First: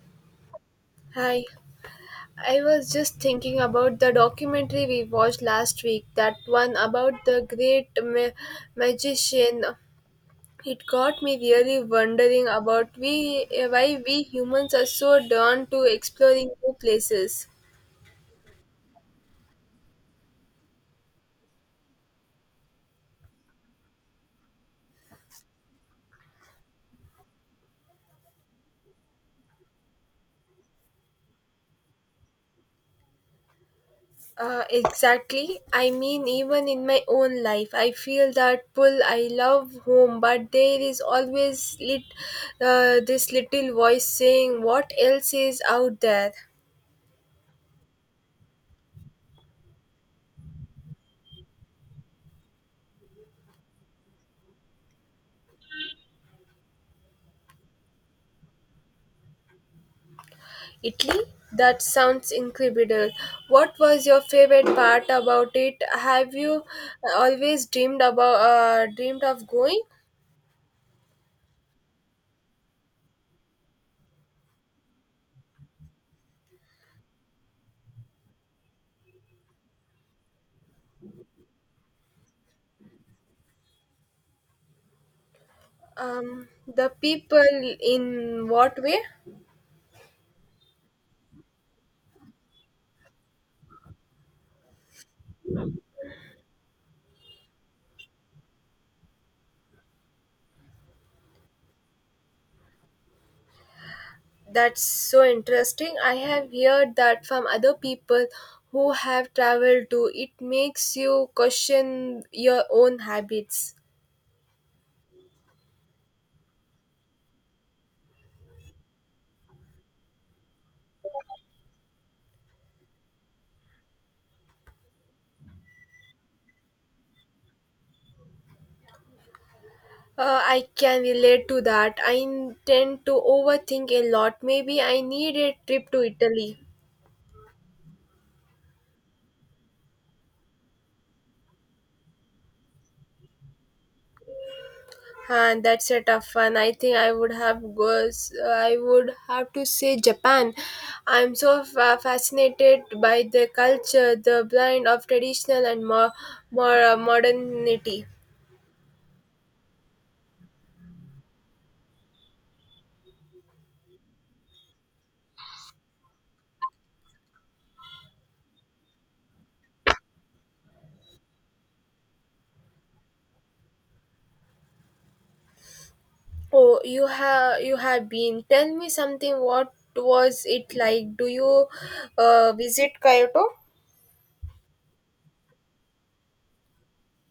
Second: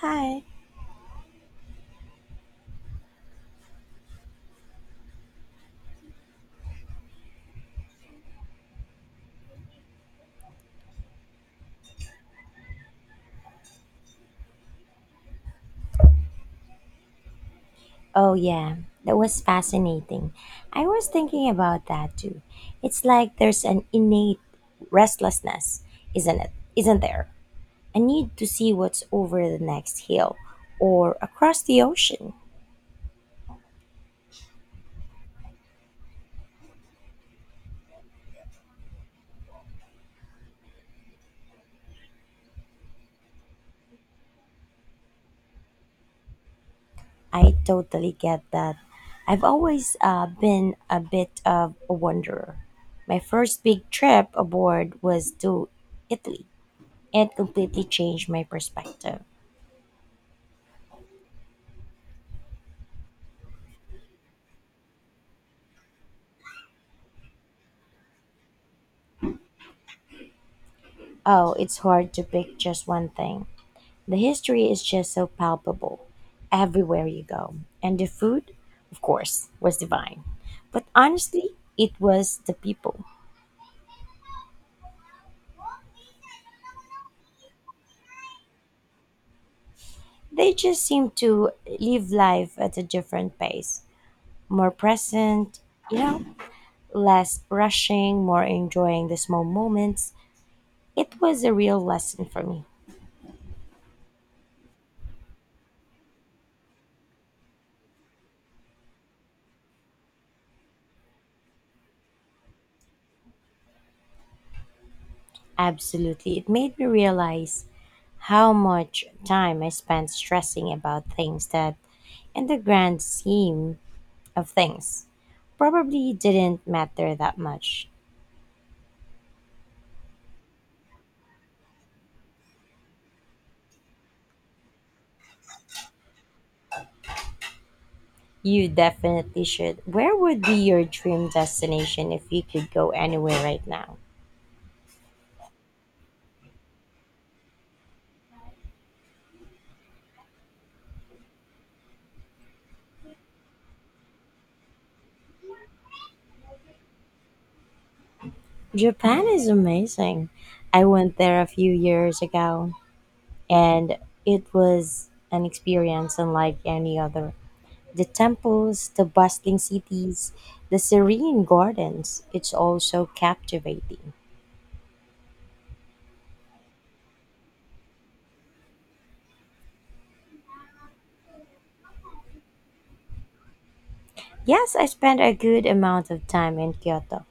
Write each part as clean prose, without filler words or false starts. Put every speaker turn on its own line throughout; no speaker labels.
Hi.
Hi, I was just thinking about the documentary we watched last week, that one about the great magician. It got me really wondering about why we humans are so drawn to exploring new places.
Oh, yeah, that was fascinating. I was thinking about that too. It's like there's an innate restlessness, isn't it? Isn't there? A need to see what's over the next hill or across the ocean.
Exactly. I mean, even in my own life, I feel that pull. I love home, but there is always this little voice saying, "What else is out there?"
I totally get that. I've always been a bit of a wanderer. My first big trip aboard was to Italy. It completely changed my perspective.
Italy? That sounds incredible. What was your favorite part about it? Have you always dreamed about dreamed of going?
Oh, it's hard to pick just one thing. The history is just so palpable everywhere you go. And the food, of course, was divine. But honestly, it was the people.
The people in what way?
They just seemed to live life at a different pace, more present, you know, less rushing, more enjoying the small moments. It was a real lesson for me.
That's so interesting. I have heard that from other people who have traveled too. It makes you question your own habits.
Absolutely. It made me realize how much time I spent stressing about things that, in the grand scheme of things probably didn't matter that much.
I can relate to that. I tend to overthink a lot. Maybe I need a trip to Italy.
You definitely should. Where would be your dream destination if you could go anywhere right now?
And that's a tough one. I think I would have goes. I would have to say Japan. I'm so fascinated by the culture, the blend of traditional and more, more modernity.
Japan is amazing. I went there a few years ago and it was an experience unlike any other. The temples, the bustling cities, the serene gardens, it's all so captivating.
Oh, you have been. Tell me something. What was it like? Do you visit Kyoto?
Yes, I spent a good amount of time in Kyoto.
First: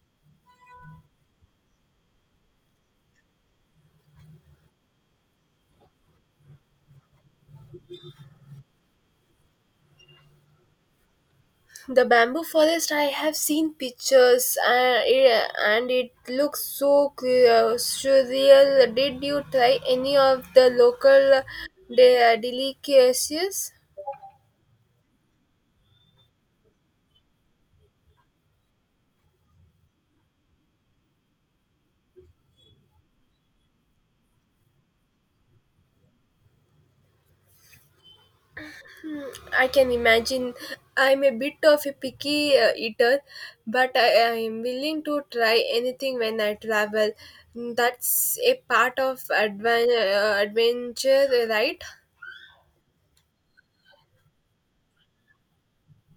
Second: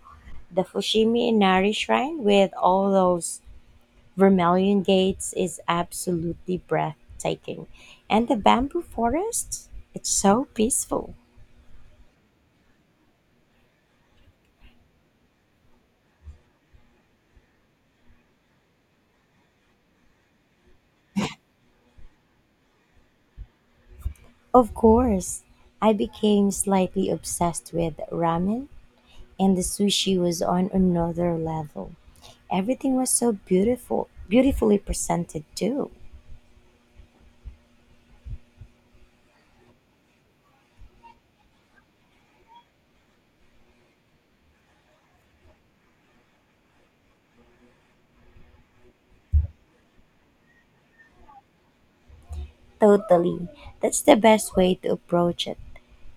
The Fushimi Inari Shrine, with all those vermilion gates, is absolutely breathtaking. And the bamboo forest, it's so peaceful.
The bamboo forest, I have seen pictures it and it looks so surreal. Did you try any of the local delicacies?
Of course, I became slightly obsessed with ramen, and the sushi was on another level. Everything was so beautiful, beautifully presented, too.
I can imagine I'm a bit of a picky eater, but I am willing to try anything when I travel. That's a part of adventure, right?
Totally. That's the best way to approach it.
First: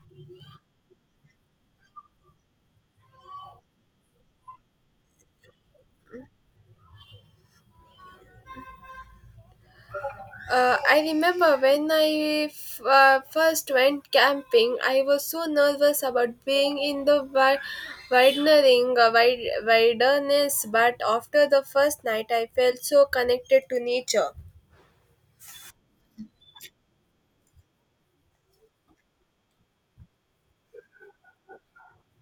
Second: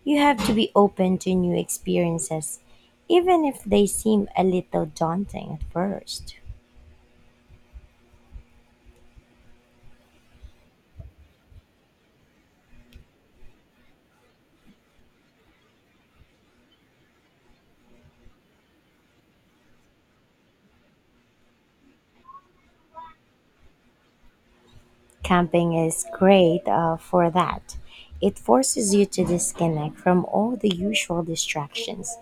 You have to be open to new experiences, even if they seem a little daunting at first.
I remember when I first went camping, I was so nervous about being in the wilderness, but after the first night, I felt so connected to nature.
Camping is great for that. It forces you to disconnect from all the usual distractions,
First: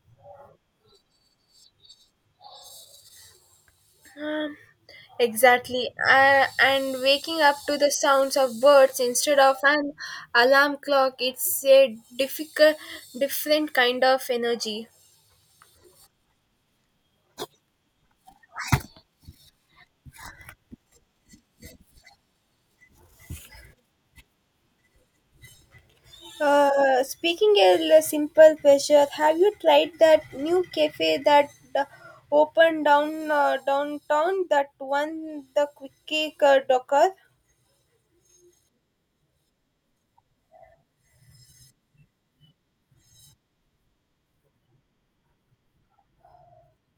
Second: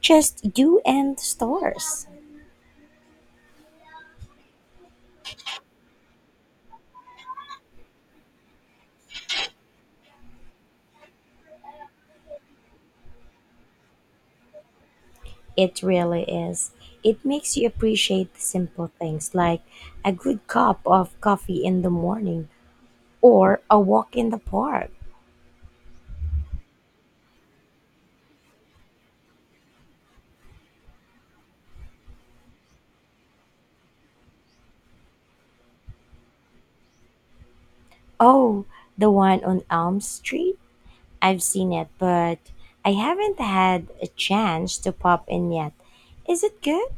just you and the stars.
Um, exactly. And waking up to the sounds of birds instead of an alarm clock, it's a different kind of energy.
It really is. It makes you appreciate the simple things like a good cup of coffee in the morning or a walk in the park.
Speaking a simple pleasure, have you tried that new cafe that uh, opened downtown? That one, the Quickie Docker.
Oh, the one on Elm Street? I've seen it, but I haven't had a chance to pop in yet. Is it good?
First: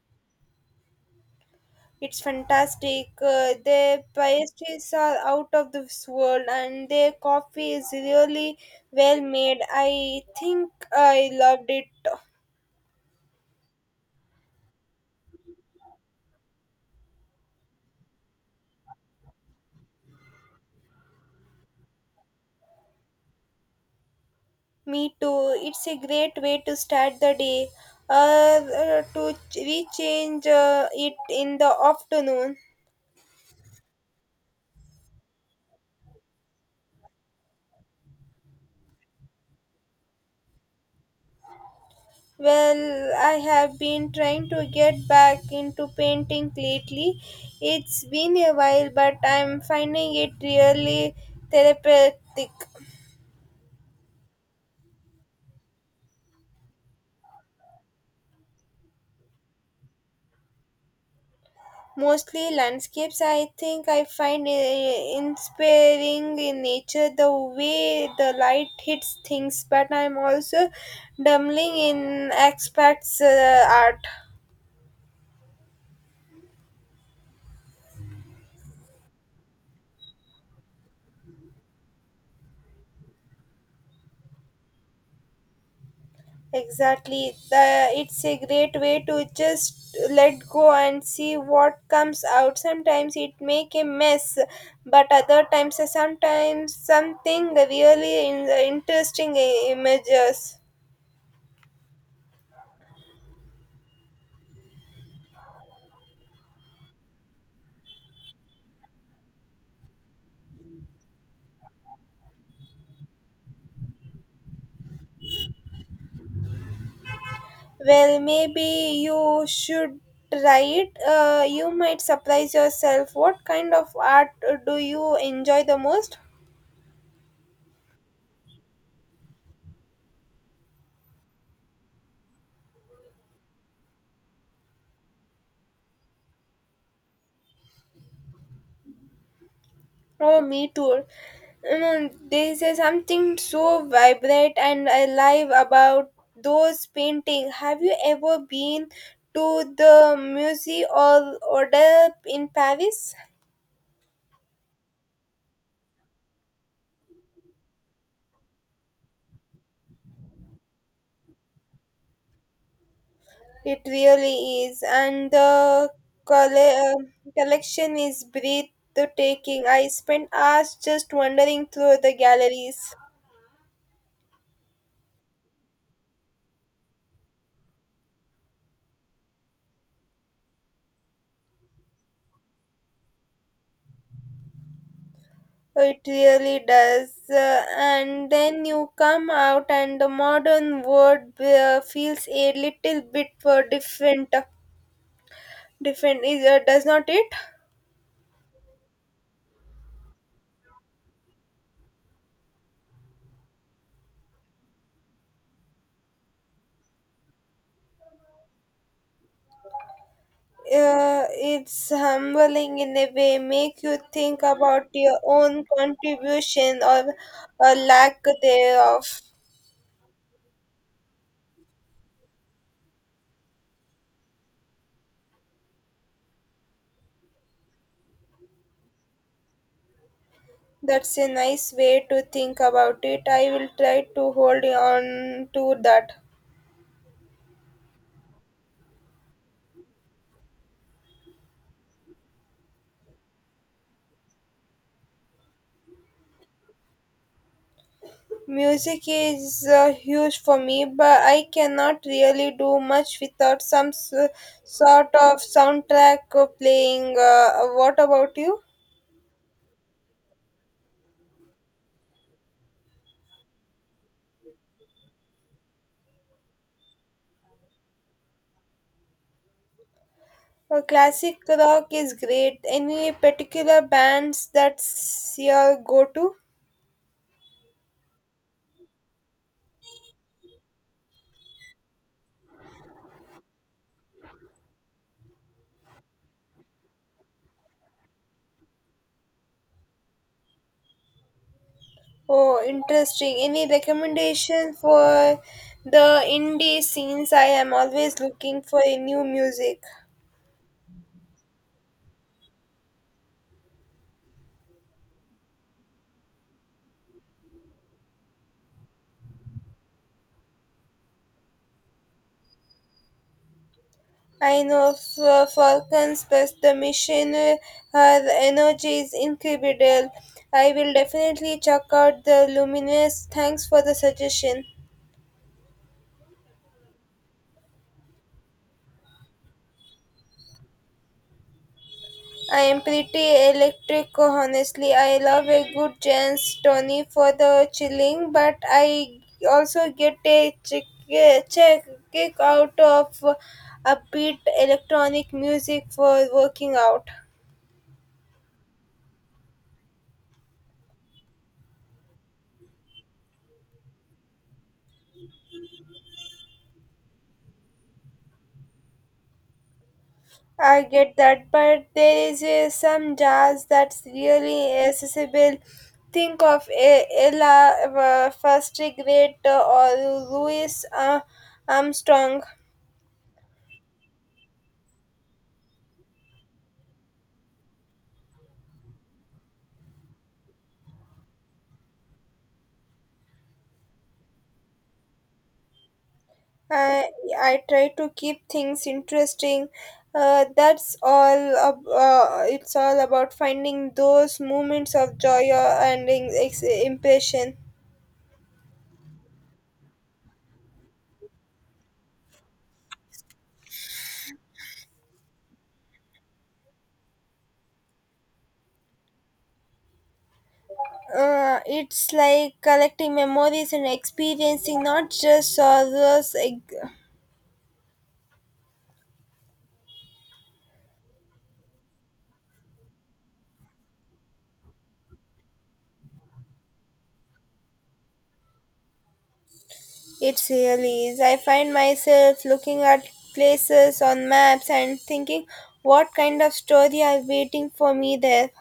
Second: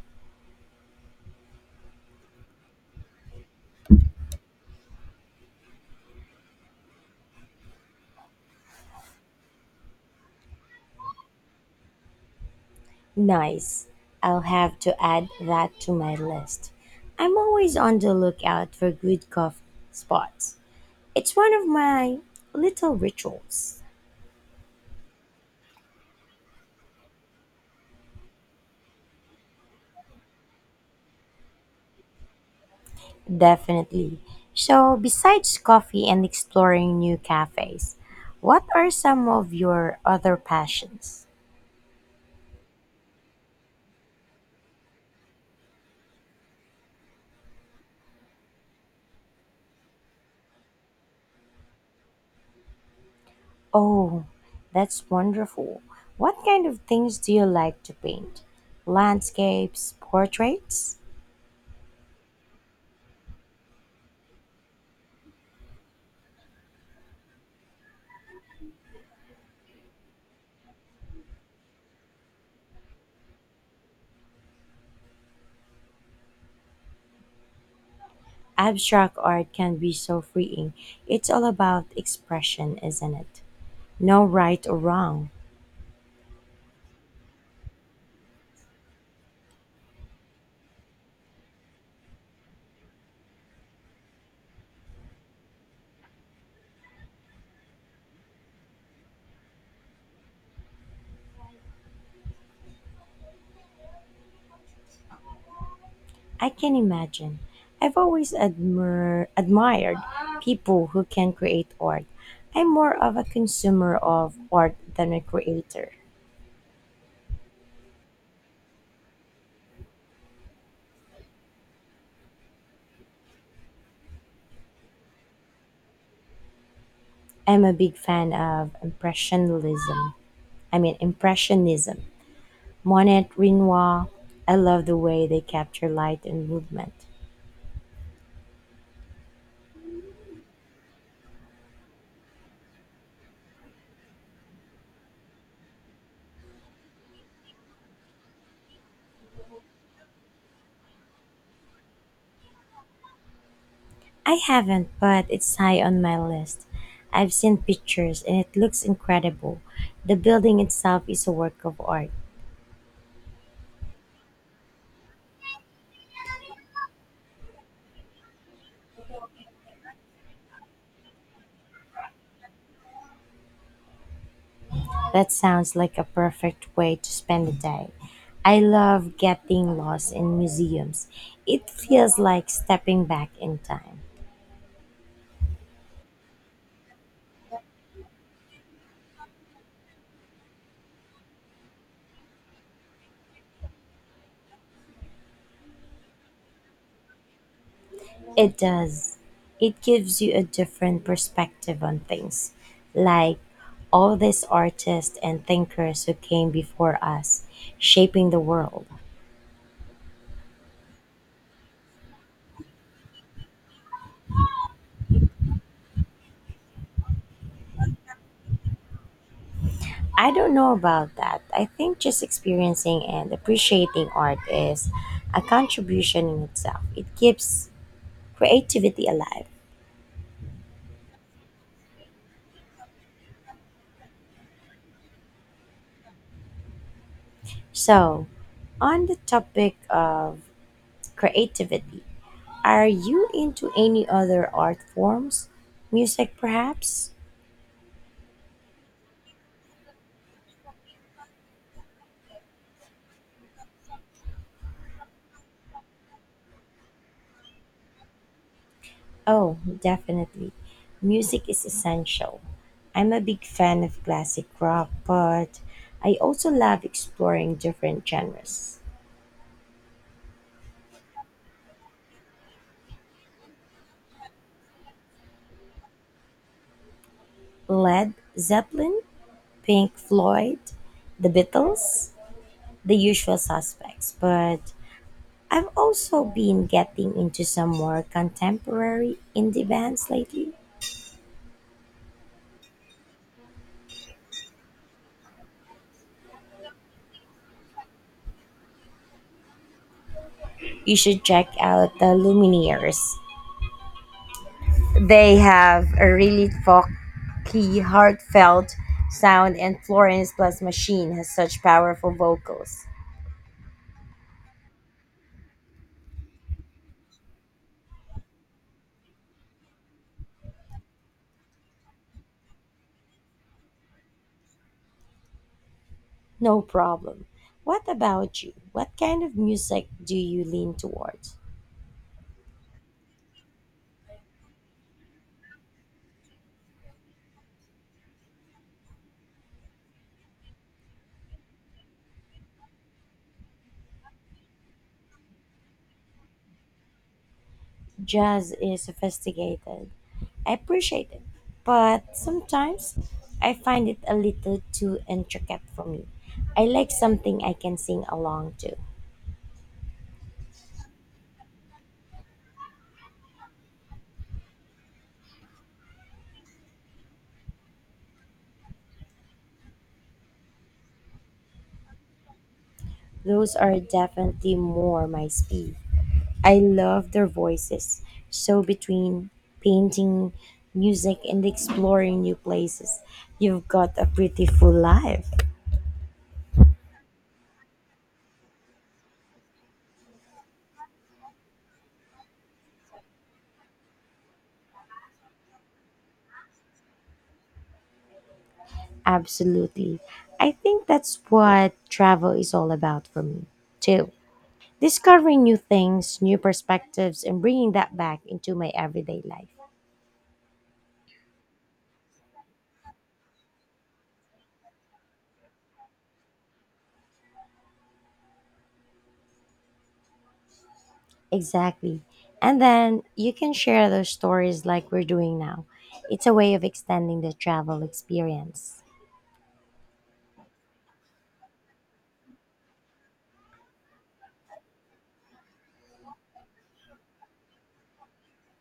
It's fantastic. Their pastries are out of this world, and their coffee is really well made. I think I loved it.
Nice. I'll have to add that to my list. I'm always on the lookout for good coffee spots. It's one of my little rituals.
Me too. It's a great way to start the day. To rechange it in the afternoon.
Definitely. So, besides coffee and exploring new cafes, what are some of your other passions?
Well, I have been trying to get back into painting lately. It's been a while, but I'm finding it really therapeutic.
Oh, that's wonderful. What kind of things do you like to paint? Landscapes, portraits?
Mostly landscapes, I think I find inspiring in nature the way the light hits things, but I'm also dabbling in abstract art.
Abstract art can be so freeing. It's all about expression, isn't it? No right or wrong.
Exactly. The, it's a great way to just let go and see what comes out. Sometimes it make a mess, but sometimes something really interesting images.
I can imagine. I've always admired people who can create art. I'm more of a consumer of art than a creator.
Well, maybe you should try it. You might surprise yourself. What kind of art do you enjoy the most?
I'm a big fan of impressionism. I mean, impressionism. Monet Renoir. I love the way they capture light and movement.
Oh, me too. You know, there is a something so vibrant and alive about those paintings. Have you ever been to the Musée or Order in Paris?
I haven't, but it's high on my list. I've seen pictures and it looks incredible. The building itself is a work of art.
It really is, and the colle- um collection is breathtaking. I spent hours just wandering through the galleries.
That sounds like a perfect way to spend a day. I love getting lost in museums. It feels like stepping back in time.
It really does. And then you come out, and the modern world feels a little bit different, does not it?
It does. It gives you a different perspective on things. Like all these artists and thinkers who came before us, shaping the world.
It's humbling in a way, make you think about your own contribution or a lack thereof.
I don't know about that. I think just experiencing and appreciating art is a contribution in itself. It keeps creativity alive.
That's a nice way to think about it. I will try to hold on to that.
So, on the topic of creativity, are you into any other art forms? Music, perhaps?
Music is huge for me, but I cannot really do much without some sort of soundtrack playing. What about you?
Oh, definitely. Music is essential. I'm a big fan of classic rock, but I also love exploring different genres.
Classic rock is great. Any particular bands that's your go to?
Led Zeppelin, Pink Floyd, The Beatles, the usual suspects, but I've also been getting into some more contemporary indie bands lately.
Oh, interesting. Any recommendation for the indie scenes? I am always looking for a new music.
You should check out the Lumineers. They have a really folky, heartfelt sound, and Florence Plus Machine has such powerful vocals.
I know Falcon's but The mission, her energy is incredible. I will definitely check out the Luminous. Thanks for the suggestion.
No problem. What about you? What kind of music do you lean towards?
I am pretty electric, honestly. I love a good Jens Tony for the chilling, but I also get a chick- check kick out of upbeat electronic music for working out.
Jazz is sophisticated. I appreciate it, but sometimes I find it a little too intricate for me. I like something I can sing along to.
I get that, but there is some jazz that's really accessible. Think of Ella first grade or Louis Armstrong.
Those are definitely more my speed. I love their voices. So between painting, music, and exploring new places, you've got a pretty full life.
I, I try to keep things interesting. That's all. Ab- it's all about finding those moments of joy and impression.
Absolutely. I think that's what travel is all about for me, too. Discovering new things, new perspectives, and bringing that back into my everyday life.
It's like collecting memories and experiencing not just sorrows.
Exactly. And then you can share those stories like we're doing now. It's a way of extending the travel experience.
It really is. I find myself looking at places on maps and thinking what kind of story are waiting for me there.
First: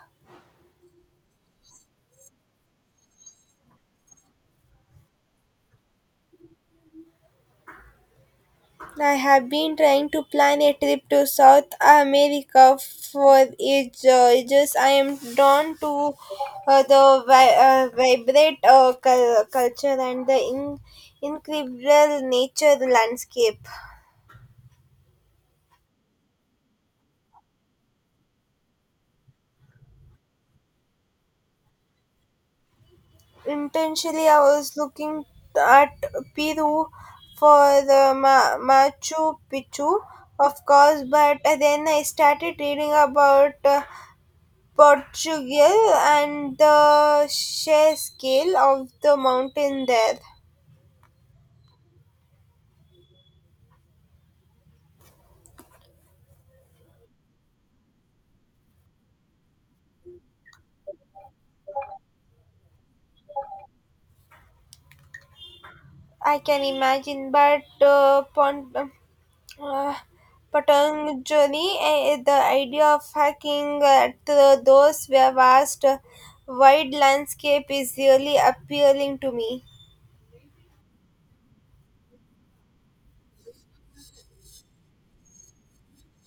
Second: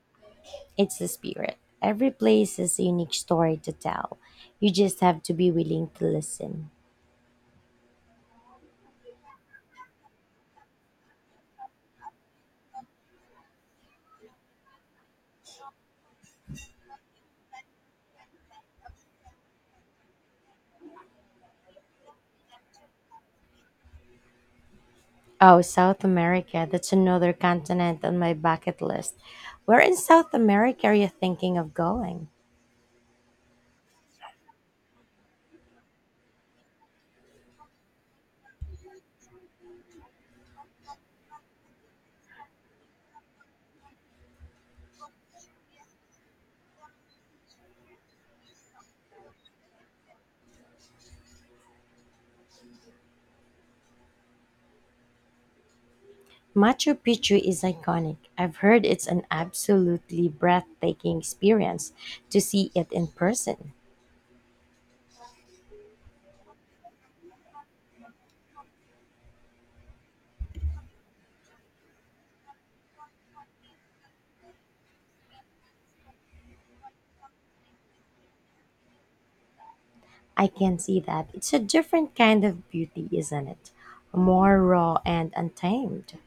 It's the spirit. Every place has a unique story to tell. You just have to be willing to listen.
I have been trying to plan a trip to South America for ages. I am drawn to the vibrant culture and the incredible nature landscape.
Oh, South America. That's another continent on my bucket list. Where in South America are you thinking of going?
Intentionally I was looking at Peru for the Machu Picchu of course, but then I started reading about Portugal and the sheer scale of the mountain there.
Machu Picchu is iconic. I've heard it's an absolutely breathtaking experience to see it in person.
I can imagine, but uh, Patanjali, the idea of hacking at those vast, wide landscape is really appealing to me.
I can see that. It's a different kind of beauty, isn't it? More raw and untamed.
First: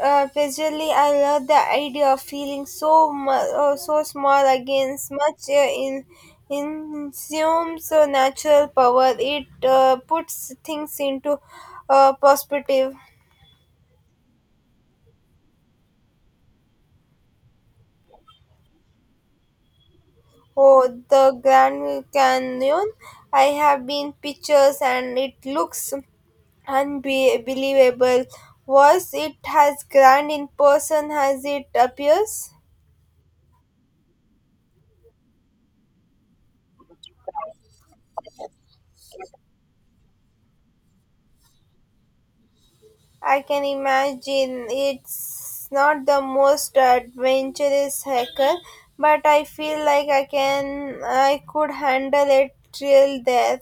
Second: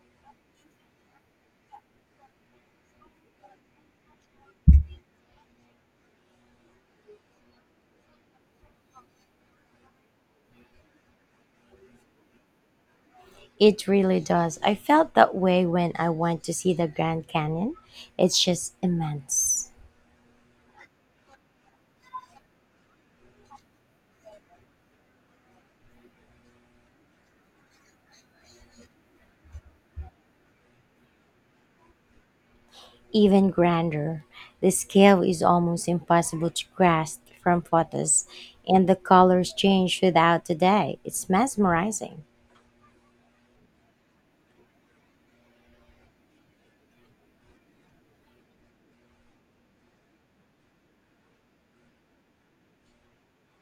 Visually, I love the idea of feeling so so small against much in insumes natural power. It puts things into perspective.
It really does. I felt that way when I went to see the Grand Canyon. It's just immense,
Oh, the Grand Canyon! I have been pictures, and it looks unbelievable. Was it as grand in person as it appears?
even grander. The scale is almost impossible to grasp from photos, and the colors change without a day. It's mesmerizing.
I can imagine it's not the most adventurous hacker, but I feel like I could handle it till death.